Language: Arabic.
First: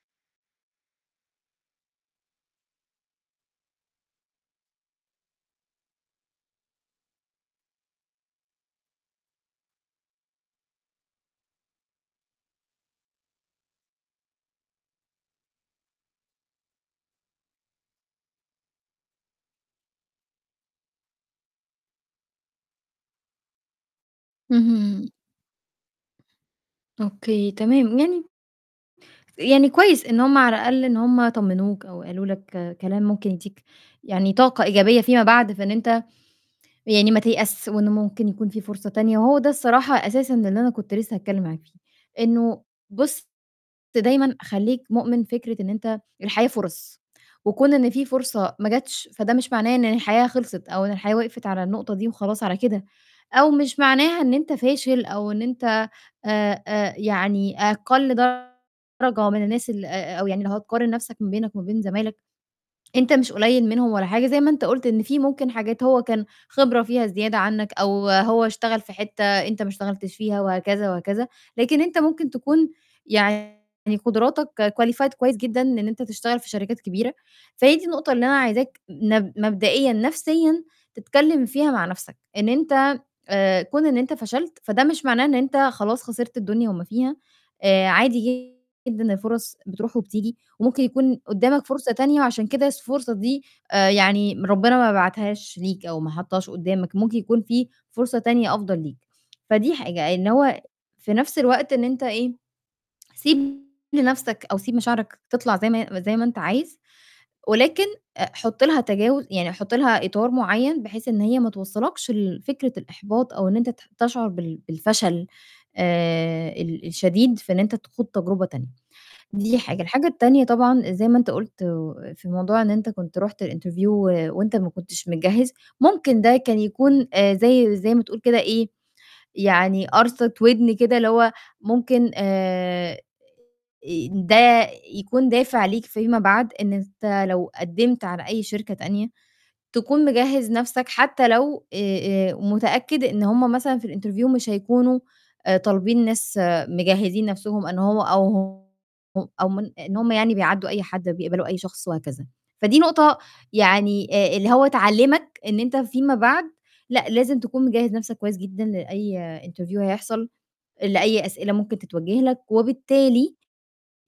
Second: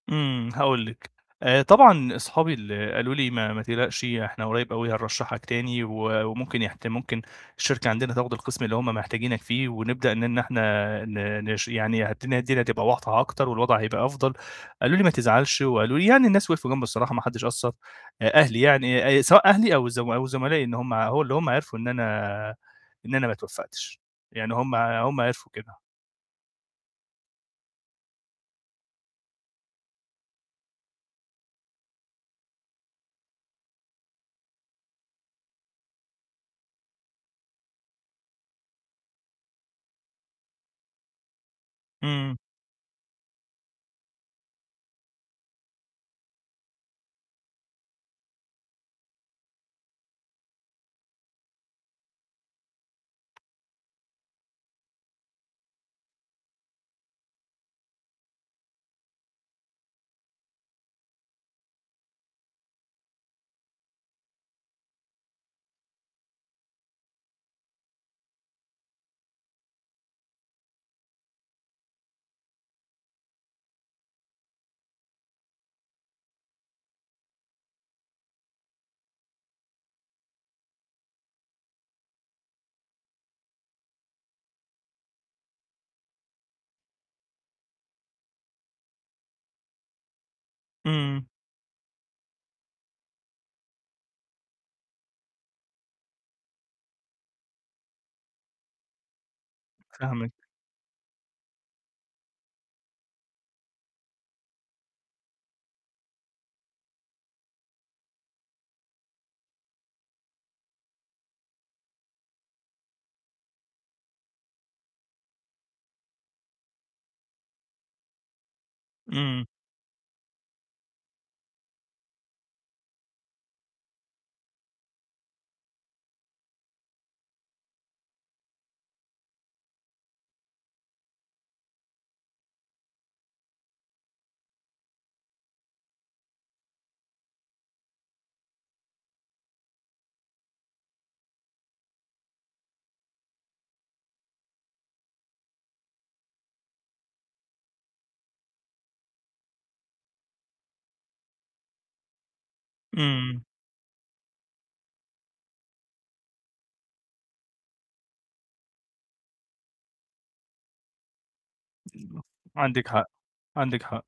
إمم، هاقول لِك. آآ طبعًا أصحابي اللي قالوا لي: "ما ما تقلقش إحنا قريّب أوي هنرشّحك تاني و وممكن يحت ممكن الشركة عندنا تاخُد القِسْم اللي هم محتاجينك فيه ونبدأ إن إحنا آآ ن نش يعني هدي الدنيا تبقى واضحة أكتر والوضع هيبقى أفضل."، قالوا لي: "ما تزعلش." وقالوا لي يعني الناس وقفوا جنبي الصراحة محدش قصّر، آآ أهلي يعني آآ سواء أهلي أو الز أو زملائي إن هم هو اللي هم عرفوا إن أنا إن أنا ما اتوفَّقتش. يعني هم اهم. هم عرفوا كده. أوكي تمام، من يعني كويس إن هم على الأقل إن هم طمِّنوك أو قالوا لك كلام ممكن يدّيك يعني طاقة إيجابية فيما بعد، فإن أنت يعني ما تيأس، وإن ممكن يكون فيه فرصة تانية، وهو ده الصراحة أساسًا اللي أنا كنت لسّه هاتكلّم معاك فيه، إمم. إنه بُص دايمًا خلّيك مؤمِن فكرة إن أنت الحياة فُرَص وكون إن في فرصة ما جاتش، فده مش معناه إن الحياة خلصت أو إن الحياة وقفت على النقطة دي وخلاص على كده أو مش معناها إن أنت فاشل أو إن أنت آآ، آآ يعني أقَل درجة من الناس ال آآ أو يعني لو هتقارن نَفْسك ما بينك وما بين زمايلك، أنت مش قليّل منهم ولا حاجة، زي ما أنت قُلت إن في ممكن حاجات هو كان خبرة فيها زيادة عنّك أو هو اشتغل في حتّة أنت ما اشتغلتش فيها وهكذا وهكذا، لكن أنت ممكن تكون يعني قُدراتك qualified كويس جدًا إن أنت تشتغل في شركات كبيرة، فهي دي النقطة اللي أنا عايزاك نب مبدئيًا نَفْسيًا تتكلِّم فيها مع نَفْسك، إن أنت آآ كون إن أنت فشلت، فده مش معناه إن أنت خلاص خسرت الدنيا وما فيها، آآ عادي جدًا الفُرَص بتروح وبتيجي وممكن يكون إمم. قُدّامك فرصة تانية وعشان كده س الفرصة دي آآ، يعني ربِّنا ما بعتهاش ليك أو ما حطّهاش قُدّامك، ممكن يكون في فرصة تانية أفضل ليك. فدي حاجة، إن فاهمِك. هو في نَفْس الوقت إن أنت إيه، سيب لنَفْسك أو سيب مشاعرك تطلع زي ما هي زي ما أنت عايز ولكن آآ، حُط لها تجاوز يعني حُط لها إطار معيّن بحيث إن هي ما توصّلكش لفكرة الإحباط أو إن أنت ت تشعر بال بالفشل آآ، ال الشديد في إن أنت تخوض تجربة تانية. إمم. دي حاجة. الحاجة التانية طبعًا زي ما أنت قُلت آآ في موضوع إن أنت كنت رُحت الinterview و وأنت ما كنتش مجهّز، ممكن ده كان يكون آآ زي زي ما تقول كده إيه، يعني قَرصِة وِدْن كده اللي هو ممكن آآ، آآ ده يكون دافع ليك فيما بعد إن أنت لو قدِّمت على أي شركة تانية تكون مجهِّز نَفْسك حتّى لو آآ، آآ متأكد إن هم مثلًا في الinterview مش هيكونوا آآ طالبين ناس مجهّزين نَفْسهم أن هو أو ه ه أو من إن هم يعني بيعدّوا أي حد أو بيقبلوا أي شخص وهكذا. فدي نقطة إمم. يعني آآ، اللي هو تعلِّمك إن أنت فيما بعد لأ، لازم تكون مجهّز نَفْسك كويس جدًا لأي interview هيحصل، لأي أسئلة ممكن تتوجه بالضبط، لك، عندِك حق، وبالتالي عندِك حق.